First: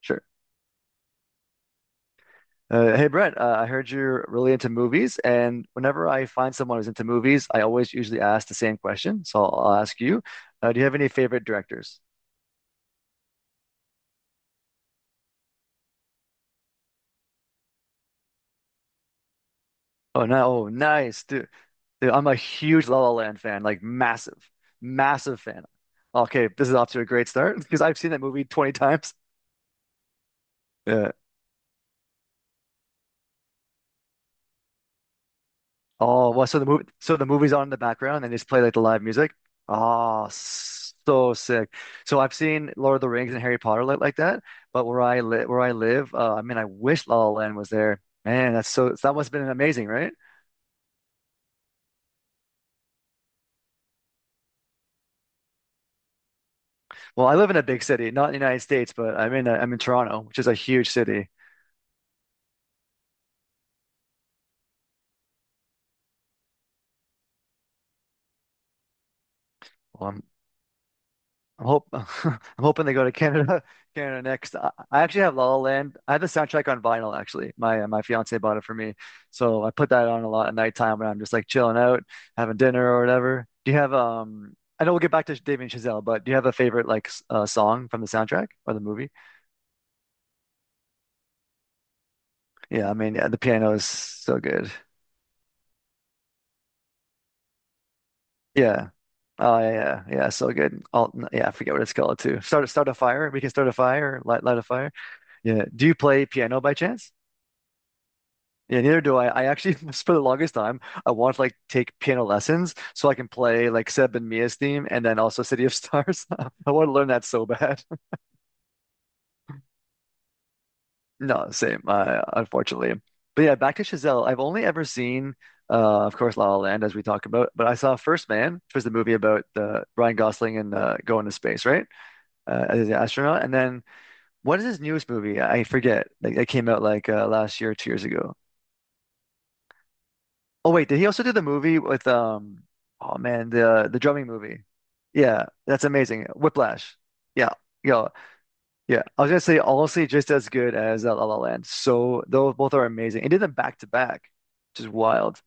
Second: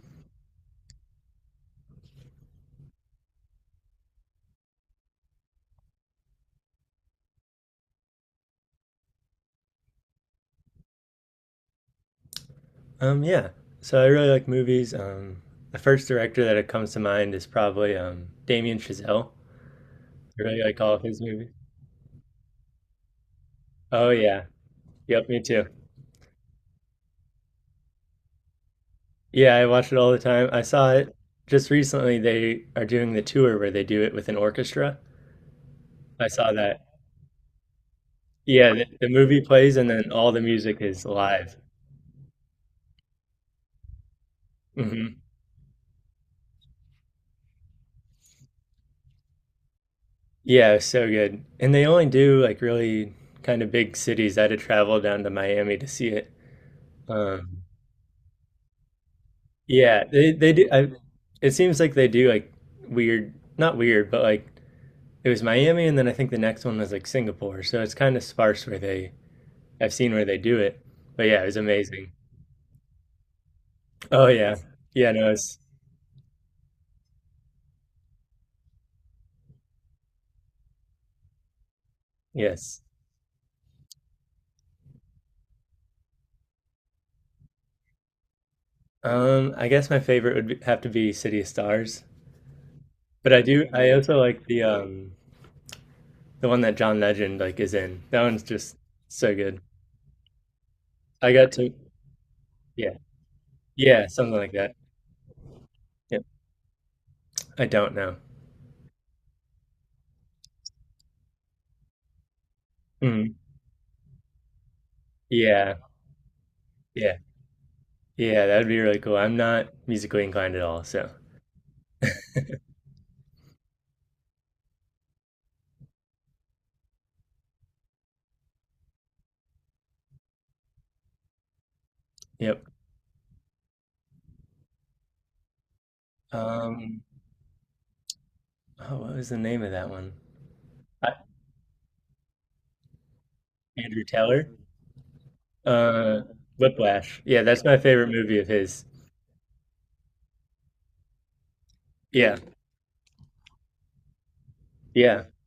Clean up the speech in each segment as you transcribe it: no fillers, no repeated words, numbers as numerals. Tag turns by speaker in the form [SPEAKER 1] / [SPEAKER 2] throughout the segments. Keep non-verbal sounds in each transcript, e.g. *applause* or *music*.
[SPEAKER 1] Sure. Hey Brent, I heard you're really into movies, and whenever I find someone who's into movies, I always usually ask the same question. So I'll ask you, do you have any favorite directors?
[SPEAKER 2] Yeah. So I really like movies. The first director that comes to mind is probably Damien Chazelle.
[SPEAKER 1] Oh
[SPEAKER 2] I really
[SPEAKER 1] no, oh
[SPEAKER 2] like all of his
[SPEAKER 1] nice,
[SPEAKER 2] movies.
[SPEAKER 1] dude. Dude, I'm a huge La La Land fan, like
[SPEAKER 2] Oh yeah.
[SPEAKER 1] massive,
[SPEAKER 2] Yep,
[SPEAKER 1] massive
[SPEAKER 2] me
[SPEAKER 1] fan.
[SPEAKER 2] too.
[SPEAKER 1] Okay, this is off to a great start *laughs* because I've seen that movie 20 times.
[SPEAKER 2] Yeah, I watch it all the time. I saw
[SPEAKER 1] Yeah.
[SPEAKER 2] it just recently. They are doing the tour where they do it with an orchestra. I
[SPEAKER 1] Oh, well,
[SPEAKER 2] saw
[SPEAKER 1] so the movie,
[SPEAKER 2] that.
[SPEAKER 1] so the movie's on in the background and they just play
[SPEAKER 2] Yeah,
[SPEAKER 1] like the
[SPEAKER 2] the,
[SPEAKER 1] live
[SPEAKER 2] the
[SPEAKER 1] music.
[SPEAKER 2] movie plays and then
[SPEAKER 1] Oh,
[SPEAKER 2] all the music is
[SPEAKER 1] so
[SPEAKER 2] live.
[SPEAKER 1] sick. So I've seen Lord of the Rings and Harry Potter like that, but where I
[SPEAKER 2] Hmm.
[SPEAKER 1] live, where I live, I mean, I wish La La Land was there. Man, that's so that must have been amazing, right?
[SPEAKER 2] Yeah, it was so good. And they only do like really kind of big cities. I had to travel down to Miami to see it.
[SPEAKER 1] Well, I live in a
[SPEAKER 2] Um,
[SPEAKER 1] big city, not in the United States, but I'm in
[SPEAKER 2] Yeah,
[SPEAKER 1] Toronto,
[SPEAKER 2] they
[SPEAKER 1] which is
[SPEAKER 2] they
[SPEAKER 1] a
[SPEAKER 2] do.
[SPEAKER 1] huge city.
[SPEAKER 2] It seems like they do like weird, not weird, but like it was Miami, and then I think the next one was like Singapore. So it's kind of sparse where they I've seen
[SPEAKER 1] Well,
[SPEAKER 2] where they do it. But yeah, it was
[SPEAKER 1] I'm hope *laughs*
[SPEAKER 2] amazing.
[SPEAKER 1] I'm hoping they go to Canada *laughs* Canada
[SPEAKER 2] Oh yeah,
[SPEAKER 1] next. I
[SPEAKER 2] yeah.
[SPEAKER 1] actually
[SPEAKER 2] No,
[SPEAKER 1] have La La
[SPEAKER 2] it's
[SPEAKER 1] Land. I have the soundtrack on vinyl actually. My my fiance bought it for me, so I put that on a lot at nighttime when I'm just like chilling out, having
[SPEAKER 2] yes.
[SPEAKER 1] dinner or whatever. Do you have? I know we'll get back to David and Chazelle, but do you have a favorite like song from the soundtrack or the movie?
[SPEAKER 2] I guess my favorite would be, have to be City of Stars,
[SPEAKER 1] Yeah, I mean yeah,
[SPEAKER 2] but
[SPEAKER 1] the
[SPEAKER 2] I do.
[SPEAKER 1] piano is
[SPEAKER 2] I also
[SPEAKER 1] so
[SPEAKER 2] like
[SPEAKER 1] good.
[SPEAKER 2] the one that John Legend like is in. That one's just
[SPEAKER 1] Yeah.
[SPEAKER 2] so
[SPEAKER 1] Oh
[SPEAKER 2] good.
[SPEAKER 1] yeah, yeah, yeah, so good. All
[SPEAKER 2] I
[SPEAKER 1] yeah, I
[SPEAKER 2] got to
[SPEAKER 1] forget what it's called too. Start
[SPEAKER 2] yeah
[SPEAKER 1] a fire. We can start a
[SPEAKER 2] yeah
[SPEAKER 1] fire.
[SPEAKER 2] something
[SPEAKER 1] Light
[SPEAKER 2] like
[SPEAKER 1] light a
[SPEAKER 2] that.
[SPEAKER 1] fire. Yeah. Do you
[SPEAKER 2] Yep.
[SPEAKER 1] play piano by chance?
[SPEAKER 2] I don't know.
[SPEAKER 1] Yeah, neither do I. I actually, *laughs* for the longest time, I wanted to like take piano lessons so I can
[SPEAKER 2] Mm,
[SPEAKER 1] play like Seb and Mia's theme and then also City
[SPEAKER 2] yeah
[SPEAKER 1] of Stars. *laughs* I want to learn
[SPEAKER 2] yeah.
[SPEAKER 1] that so bad. *laughs*
[SPEAKER 2] Yeah, that would be really cool. I'm not musically inclined at all, so
[SPEAKER 1] No, same, unfortunately. But yeah, back to Chazelle. I've only ever seen, of course, La La Land, as we talk about, but I saw First Man, which was the movie about the Ryan Gosling and going to space, right?
[SPEAKER 2] yep.
[SPEAKER 1] As an astronaut. And then what is his newest movie? I forget. Like, it came out
[SPEAKER 2] Um,
[SPEAKER 1] like last year, 2 years ago.
[SPEAKER 2] oh, what was the name of that one?
[SPEAKER 1] Oh wait, did he
[SPEAKER 2] I,
[SPEAKER 1] also do the movie with oh man, the
[SPEAKER 2] Andrew
[SPEAKER 1] drumming
[SPEAKER 2] Taylor?
[SPEAKER 1] movie? Yeah, that's
[SPEAKER 2] Uh,
[SPEAKER 1] amazing. Whiplash.
[SPEAKER 2] Whiplash. Yeah,
[SPEAKER 1] Yeah.
[SPEAKER 2] that's my
[SPEAKER 1] Yo,
[SPEAKER 2] favorite movie of his.
[SPEAKER 1] yeah. I was gonna say honestly just as good as La La Land. So
[SPEAKER 2] Yeah,
[SPEAKER 1] those both are amazing. He did them back to back, which is
[SPEAKER 2] yeah.
[SPEAKER 1] wild.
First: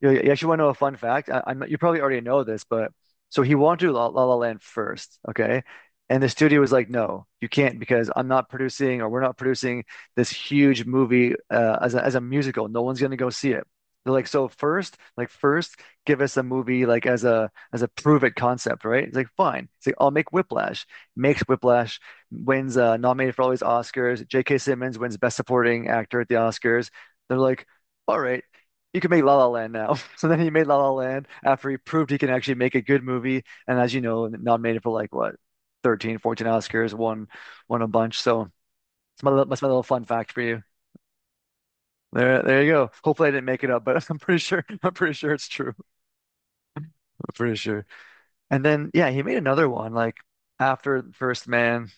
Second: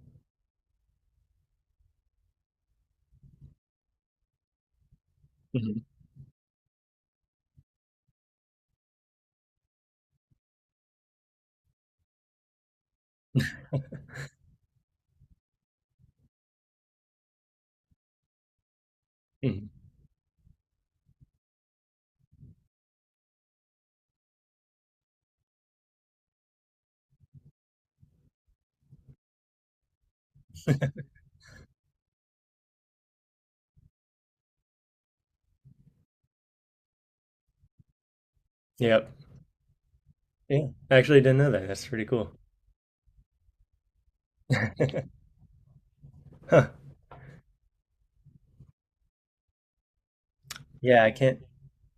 [SPEAKER 1] You actually want to know a fun fact? You probably already know this, but so he wanted to do La La La Land first, okay?
[SPEAKER 2] Mhm,
[SPEAKER 1] And the studio was like, no, you can't because I'm not producing or we're not producing this huge movie as a musical. No one's going to go see it. They're like, so first, give us a movie like as a prove it concept, right? It's like
[SPEAKER 2] mhm.
[SPEAKER 1] fine. It's like I'll make Whiplash. Makes Whiplash, wins nominated for all these Oscars. J.K. Simmons wins Best Supporting Actor at the Oscars. They're like, all right, you can make La La Land now. *laughs* So then he made La La Land after he proved he can actually make a good movie. And as you know, nominated for like what, 13, 14 Oscars, won a bunch. So
[SPEAKER 2] Yep.
[SPEAKER 1] that's my little fun fact for you.
[SPEAKER 2] Yeah, I actually didn't know that. That's pretty cool.
[SPEAKER 1] There you go. Hopefully I didn't make it up, but *laughs* I'm pretty sure *laughs* I'm pretty sure it's true. *laughs*
[SPEAKER 2] Huh.
[SPEAKER 1] I'm pretty sure. And then yeah, he made another one like after
[SPEAKER 2] Yeah, I can't.
[SPEAKER 1] First Man,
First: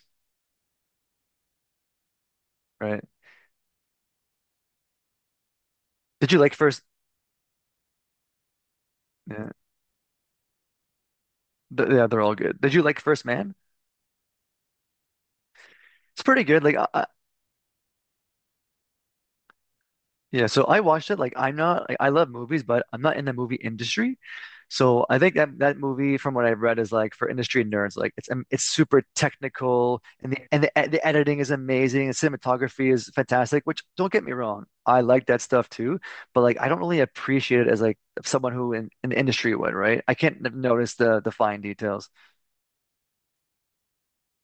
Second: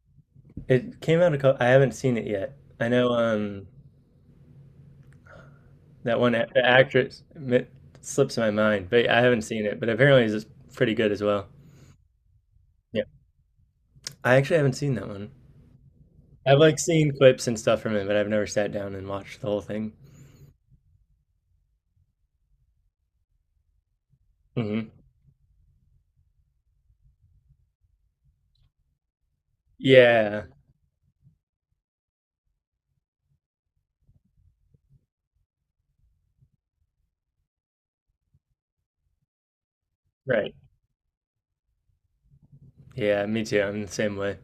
[SPEAKER 2] It came out a couple. I haven't seen it yet. I
[SPEAKER 1] right?
[SPEAKER 2] know that
[SPEAKER 1] Did
[SPEAKER 2] one
[SPEAKER 1] you
[SPEAKER 2] a-
[SPEAKER 1] like First?
[SPEAKER 2] actress it slips my mind, but I haven't
[SPEAKER 1] Yeah,
[SPEAKER 2] seen it. But apparently, it's pretty good as well.
[SPEAKER 1] th yeah, they're all good. Did you like
[SPEAKER 2] Yeah,
[SPEAKER 1] First Man?
[SPEAKER 2] I actually haven't seen that one.
[SPEAKER 1] It's pretty
[SPEAKER 2] I've
[SPEAKER 1] good.
[SPEAKER 2] like seen clips and stuff from it, but I've never sat down and watched the whole thing.
[SPEAKER 1] Yeah, so I watched it. Like, I love movies, but I'm not in the movie industry.
[SPEAKER 2] Hmm.
[SPEAKER 1] So I think that that movie, from what I've read, is like for industry nerds. Like, it's super technical, and
[SPEAKER 2] Yeah,
[SPEAKER 1] the editing is amazing, and cinematography is fantastic. Which don't get me wrong, I like that stuff too. But like, I don't really appreciate it as like someone who in the industry would, right? I can't
[SPEAKER 2] right.
[SPEAKER 1] notice the fine details.
[SPEAKER 2] Yeah, me too. I'm the same way.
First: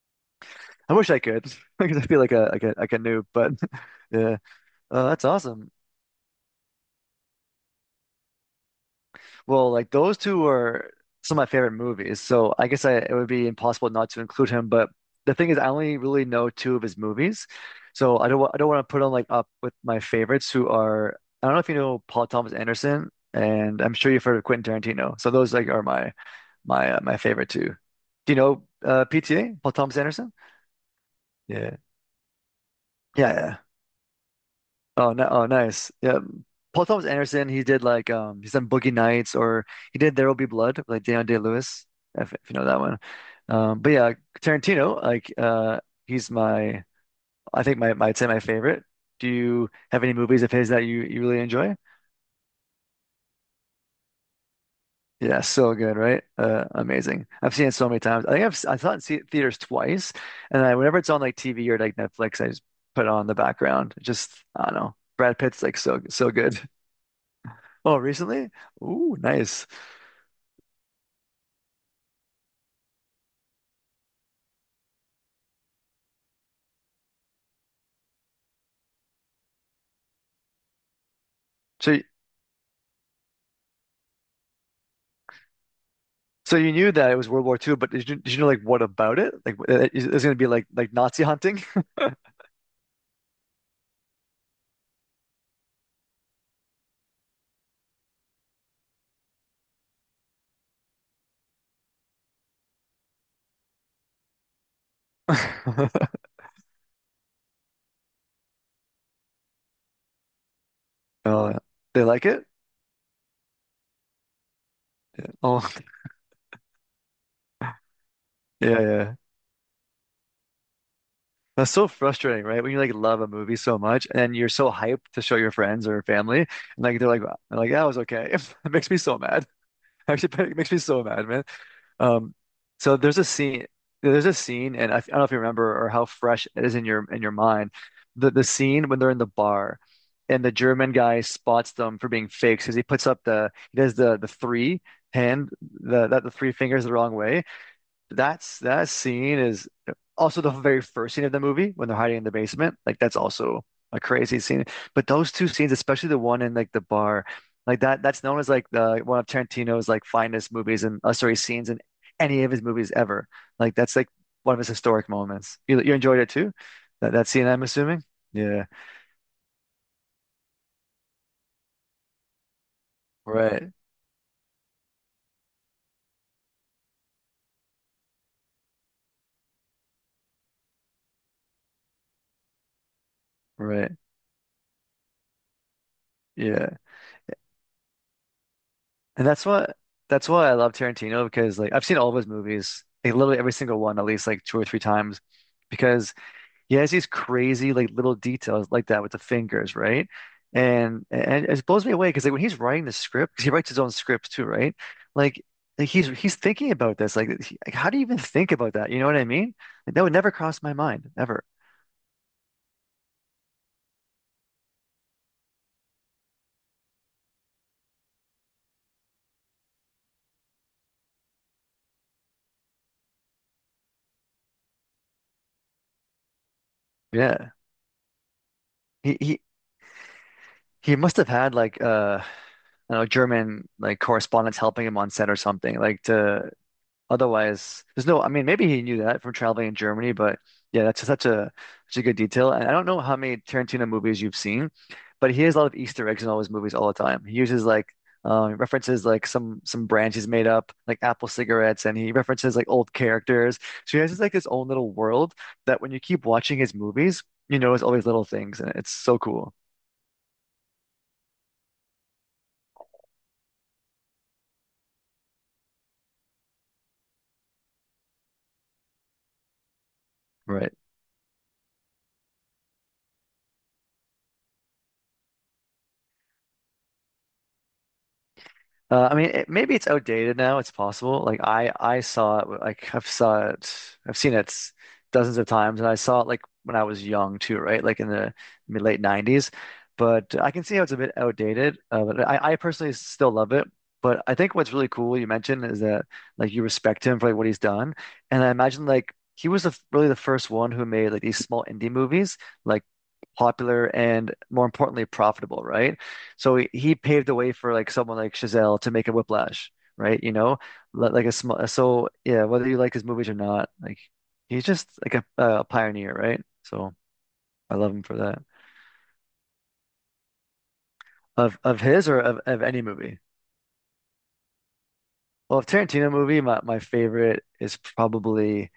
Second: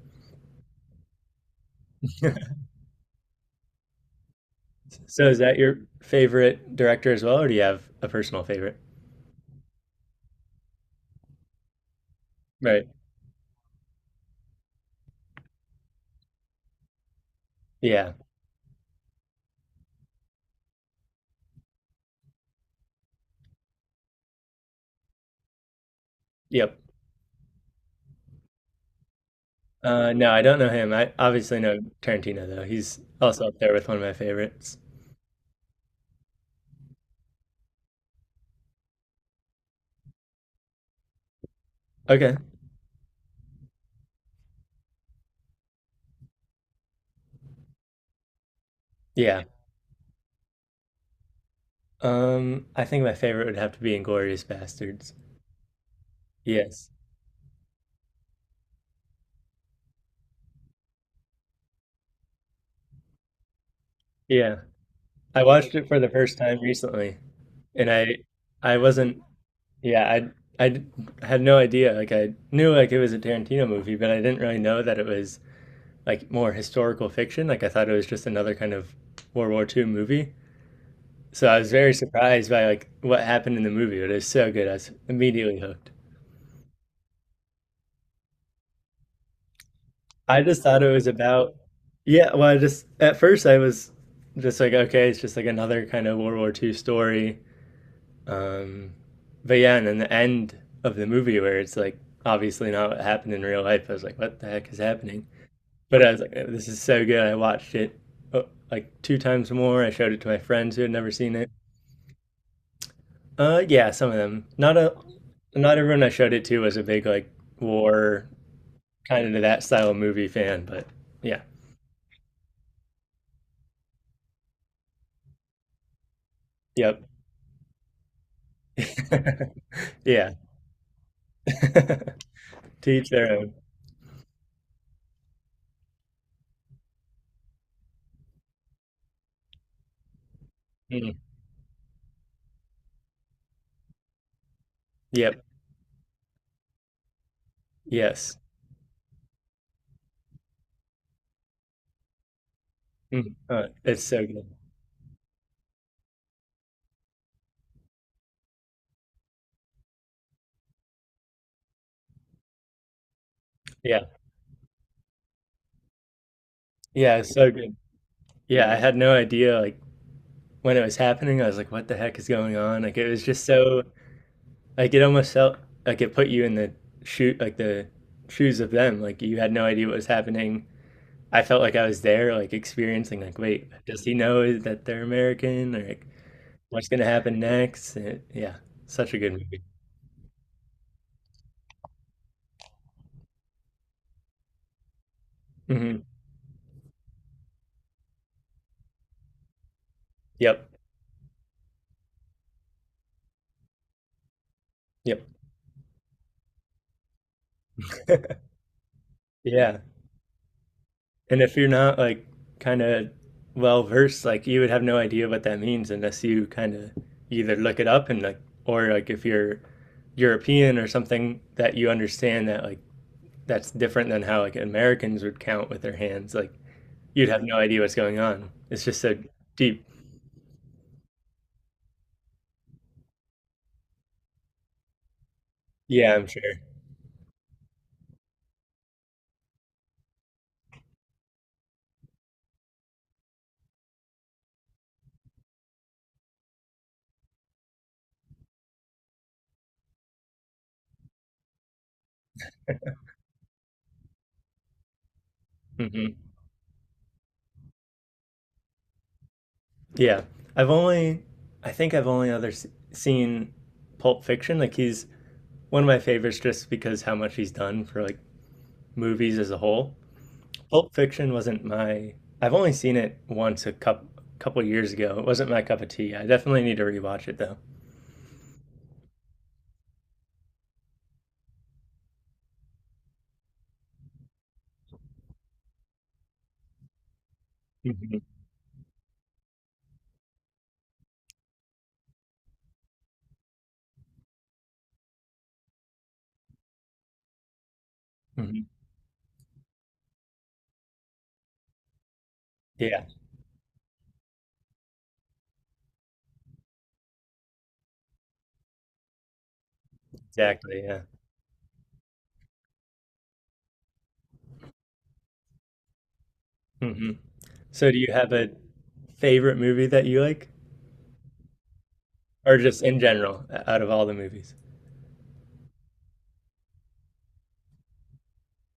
[SPEAKER 1] I wish I could *laughs* because I feel like a like a like a noob. But *laughs* yeah, that's
[SPEAKER 2] So is that
[SPEAKER 1] awesome.
[SPEAKER 2] your favorite director as well, or do you have a personal favorite?
[SPEAKER 1] Well, like those two are some of my favorite movies, so I guess
[SPEAKER 2] Right.
[SPEAKER 1] I, it would be impossible not to include him. But the thing is, I only really know two of his movies,
[SPEAKER 2] Yeah.
[SPEAKER 1] so I don't want to put him like up with my favorites, who are I don't know if you know Paul Thomas Anderson, and I'm sure you've heard of Quentin Tarantino. So those like are
[SPEAKER 2] Yep.
[SPEAKER 1] my favorite two. Do you know PTA, Paul Thomas
[SPEAKER 2] No,
[SPEAKER 1] Anderson?
[SPEAKER 2] I don't know him. I obviously
[SPEAKER 1] Yeah.
[SPEAKER 2] know Tarantino though. He's also up
[SPEAKER 1] Yeah,
[SPEAKER 2] there with one of my favorites.
[SPEAKER 1] oh, no, oh, nice. Yeah, Paul Thomas Anderson. He did like he's done Boogie Nights, or he did There Will Be Blood, with like Daniel Day-Lewis, if,
[SPEAKER 2] Okay.
[SPEAKER 1] if you know that one. But yeah, Tarantino, like he's my, I think my, my, I'd say my favorite. Do
[SPEAKER 2] Yeah.
[SPEAKER 1] you have any movies of his that you really enjoy?
[SPEAKER 2] I think my favorite would have to be Inglorious Bastards.
[SPEAKER 1] Yeah, so good, right?
[SPEAKER 2] Yes.
[SPEAKER 1] Amazing. I've seen it so many times. I think I've s- I saw it in the- theaters twice, and I whenever it's on like TV or like Netflix, I just put it on in the background. Just
[SPEAKER 2] Yeah.
[SPEAKER 1] I don't know. Brad
[SPEAKER 2] I
[SPEAKER 1] Pitt's
[SPEAKER 2] watched
[SPEAKER 1] like
[SPEAKER 2] it for
[SPEAKER 1] so
[SPEAKER 2] the
[SPEAKER 1] so
[SPEAKER 2] first time
[SPEAKER 1] good.
[SPEAKER 2] recently, and
[SPEAKER 1] Oh,
[SPEAKER 2] I
[SPEAKER 1] recently?
[SPEAKER 2] I
[SPEAKER 1] Ooh,
[SPEAKER 2] wasn't.
[SPEAKER 1] nice.
[SPEAKER 2] Yeah, I I d- had no idea. Like I knew like it was a Tarantino movie, but I didn't really know that it was like more historical fiction. Like I thought it was just another kind of World War Two movie. So I was
[SPEAKER 1] So,
[SPEAKER 2] very surprised by like what happened in the movie, but it was so good. I was immediately hooked.
[SPEAKER 1] so you knew that it was World War Two, but did you know like what about it? Like, is it's going to
[SPEAKER 2] I
[SPEAKER 1] be
[SPEAKER 2] just thought it
[SPEAKER 1] like
[SPEAKER 2] was
[SPEAKER 1] Nazi
[SPEAKER 2] about
[SPEAKER 1] hunting?
[SPEAKER 2] yeah, well I just at first I was just like okay, it's just like another kind of World War Two story. Um but yeah, and then the end of the movie where it's like obviously not what happened in real life, I was like what the heck is happening? But I
[SPEAKER 1] *laughs*
[SPEAKER 2] was like, "Oh, this is so good. I watched it uh, like two times more. I showed it to my friends who had never seen it.
[SPEAKER 1] Oh, they like it?
[SPEAKER 2] Yeah, some of them.
[SPEAKER 1] Oh,
[SPEAKER 2] Not everyone I showed it to was a big like war
[SPEAKER 1] *laughs* yeah, yeah.
[SPEAKER 2] kind of that style of movie fan, but yeah,
[SPEAKER 1] That's so frustrating, right? When you like love a movie so much and you're so hyped to show your friends or family, and like
[SPEAKER 2] yep,
[SPEAKER 1] they're like that was okay. *laughs* It makes me so mad.
[SPEAKER 2] *laughs*
[SPEAKER 1] Actually,
[SPEAKER 2] yeah.
[SPEAKER 1] *laughs* it makes me so mad, man. Um,
[SPEAKER 2] *laughs* To
[SPEAKER 1] so
[SPEAKER 2] each
[SPEAKER 1] there's a
[SPEAKER 2] their own.
[SPEAKER 1] scene, there's a scene, and I don't know if you remember or how fresh it is in your mind. The scene when they're in the bar, and the German
[SPEAKER 2] Mm.
[SPEAKER 1] guy spots them for being fakes because he does the three
[SPEAKER 2] Yep.
[SPEAKER 1] hand the that the three fingers the wrong way,
[SPEAKER 2] Yes.
[SPEAKER 1] that's that scene is also the very first scene of the movie when they're hiding in the basement. Like that's
[SPEAKER 2] Mm.
[SPEAKER 1] also a
[SPEAKER 2] It's so
[SPEAKER 1] crazy
[SPEAKER 2] good.
[SPEAKER 1] scene. But those two scenes, especially the one in like the bar, like that's known as like the one of Tarantino's like finest movies and sorry scenes in any of his movies ever. Like that's
[SPEAKER 2] Yeah.
[SPEAKER 1] like one of his historic moments. You enjoyed it too? That
[SPEAKER 2] Yeah,
[SPEAKER 1] that
[SPEAKER 2] it's
[SPEAKER 1] scene,
[SPEAKER 2] so
[SPEAKER 1] I'm
[SPEAKER 2] good.
[SPEAKER 1] assuming. Yeah.
[SPEAKER 2] Yeah, I had no idea like when it was happening. I was like, what the heck is going on? Like it was just
[SPEAKER 1] Right.
[SPEAKER 2] so like it almost felt like it put you in the shoe like the shoes of them. Like you had no idea what was happening. I felt like I was there, like experiencing like, wait,
[SPEAKER 1] Right.
[SPEAKER 2] does he know that they're American? Or like,
[SPEAKER 1] Yeah.
[SPEAKER 2] what's gonna happen next? And- yeah, such a
[SPEAKER 1] And
[SPEAKER 2] good
[SPEAKER 1] that's
[SPEAKER 2] movie.
[SPEAKER 1] what that's why I love Tarantino because like I've seen all of his movies, like literally every single one at least like two or three times
[SPEAKER 2] Hmm.
[SPEAKER 1] because he has these crazy like little details like that with the fingers, right?
[SPEAKER 2] Yep.
[SPEAKER 1] And it blows me away because like when he's writing the script, because he writes his own script too, right?
[SPEAKER 2] Yep.
[SPEAKER 1] Like, like he's thinking about this. Like, how do you even
[SPEAKER 2] *laughs*
[SPEAKER 1] think about that? You know what I mean?
[SPEAKER 2] Yeah.
[SPEAKER 1] Like, that would never cross my mind
[SPEAKER 2] And
[SPEAKER 1] ever.
[SPEAKER 2] if you're not like kind of well versed, like you would have no idea what that means unless you kind of either look it up and like, or like if you're European or something that you understand that like that's different than how like Americans would count with their hands. Like you'd have
[SPEAKER 1] Yeah,
[SPEAKER 2] no idea what's going on. It's just so
[SPEAKER 1] he he
[SPEAKER 2] deep.
[SPEAKER 1] he must have had like I don't know German like correspondents helping him on set or something like
[SPEAKER 2] Yeah, I'm sure.
[SPEAKER 1] to otherwise, there's no, I mean, maybe he knew that from traveling in Germany, but yeah, that's such a such a good detail. And I don't know how many Tarantino movies you've seen, but he has a lot of Easter eggs in all his movies all the time. He uses like references like some brands he's made up, like Apple cigarettes, and he references like old characters. So he has this, like his own little world that when you
[SPEAKER 2] Hmm.
[SPEAKER 1] keep watching his movies, you notice all these little things, and it's so cool.
[SPEAKER 2] Yeah, I've only, I think I've only other s- seen Pulp Fiction. Like he's one of my favorites just because how much he's done for like movies as a whole.
[SPEAKER 1] Right.
[SPEAKER 2] Pulp Fiction wasn't my. I've only seen it once a couple years ago. It wasn't my cup of tea. I definitely need to rewatch it though.
[SPEAKER 1] I mean, it, maybe it's outdated now. It's possible. Like I saw it. Like I've saw it. I've seen it dozens of times, and I saw it like when I was young too, right? Like in
[SPEAKER 2] Hmm.
[SPEAKER 1] the mid late '90s. But I can see how it's a bit outdated. But I personally still love it. But I think what's really cool you mentioned is that like you respect him for like what he's done, and I
[SPEAKER 2] Hmm.
[SPEAKER 1] imagine like he was really the first one who made like these small indie movies, like
[SPEAKER 2] Yeah,
[SPEAKER 1] popular and more importantly profitable, right? So he paved the way for like someone like Chazelle to make a Whiplash, right? You know,
[SPEAKER 2] exactly. Yeah.
[SPEAKER 1] li- like a small. So yeah, whether you like his movies or not, like he's just like a pioneer, right? So
[SPEAKER 2] Hmm.
[SPEAKER 1] I
[SPEAKER 2] So,
[SPEAKER 1] love
[SPEAKER 2] do
[SPEAKER 1] him
[SPEAKER 2] you
[SPEAKER 1] for
[SPEAKER 2] have
[SPEAKER 1] that.
[SPEAKER 2] a favorite movie that you like,
[SPEAKER 1] Of his or of,
[SPEAKER 2] or
[SPEAKER 1] of
[SPEAKER 2] just
[SPEAKER 1] any
[SPEAKER 2] in
[SPEAKER 1] movie.
[SPEAKER 2] general, o- out of all the movies?
[SPEAKER 1] Well, of Tarantino movie, my favorite is probably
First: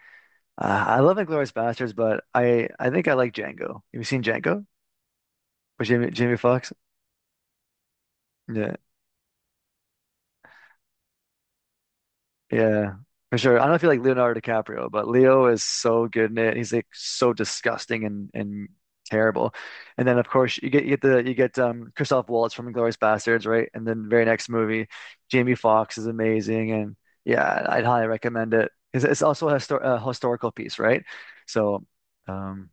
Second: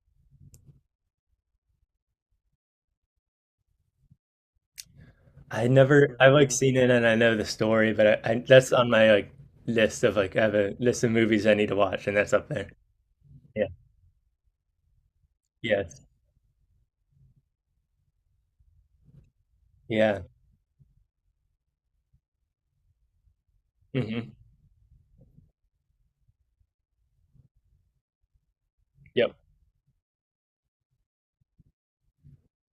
[SPEAKER 1] I love Inglourious Basterds, but I think I like Django. Have you seen Django
[SPEAKER 2] I
[SPEAKER 1] with Jamie
[SPEAKER 2] never, I've
[SPEAKER 1] Jamie
[SPEAKER 2] like
[SPEAKER 1] Foxx?
[SPEAKER 2] seen it and I know the story, but I that's
[SPEAKER 1] Yeah.
[SPEAKER 2] on my like list of like I have a list of movies I need to watch, and that's up there.
[SPEAKER 1] Yeah, for sure.
[SPEAKER 2] Yeah.
[SPEAKER 1] I don't feel like Leonardo DiCaprio, but Leo is
[SPEAKER 2] Yes.
[SPEAKER 1] so good in it. He's like so disgusting and terrible. And then
[SPEAKER 2] Yeah.
[SPEAKER 1] of course you get the you get Christoph Waltz from Inglourious Bastards, right? And then
[SPEAKER 2] Hmm.
[SPEAKER 1] very next movie, Jamie Foxx is amazing, and yeah, I'd highly recommend it. It's
[SPEAKER 2] Yep.
[SPEAKER 1] also a, histor a historical piece, right? So, um,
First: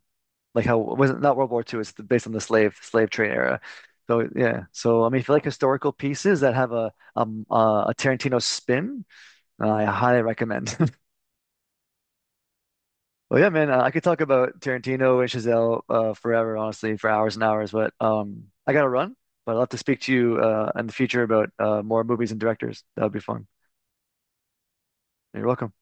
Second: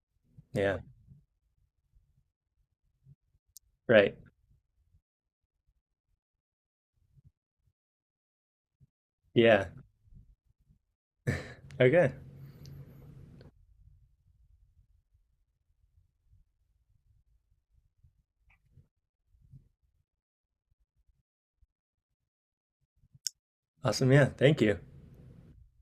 [SPEAKER 1] like
[SPEAKER 2] Yeah.
[SPEAKER 1] how was not World War Two? It's based on the slave trade era.
[SPEAKER 2] Right.
[SPEAKER 1] So yeah, so I mean, if you like historical pieces that have a Tarantino spin,
[SPEAKER 2] Yeah.
[SPEAKER 1] I highly recommend. *laughs*
[SPEAKER 2] Okay.
[SPEAKER 1] Well, yeah, man, I could talk about Tarantino and Chazelle forever, honestly, for hours and hours. But I gotta run. But I'd love to speak to you in the future about more movies and directors. That would be fun.
[SPEAKER 2] Awesome. Yeah. Thank you.
[SPEAKER 1] You're welcome.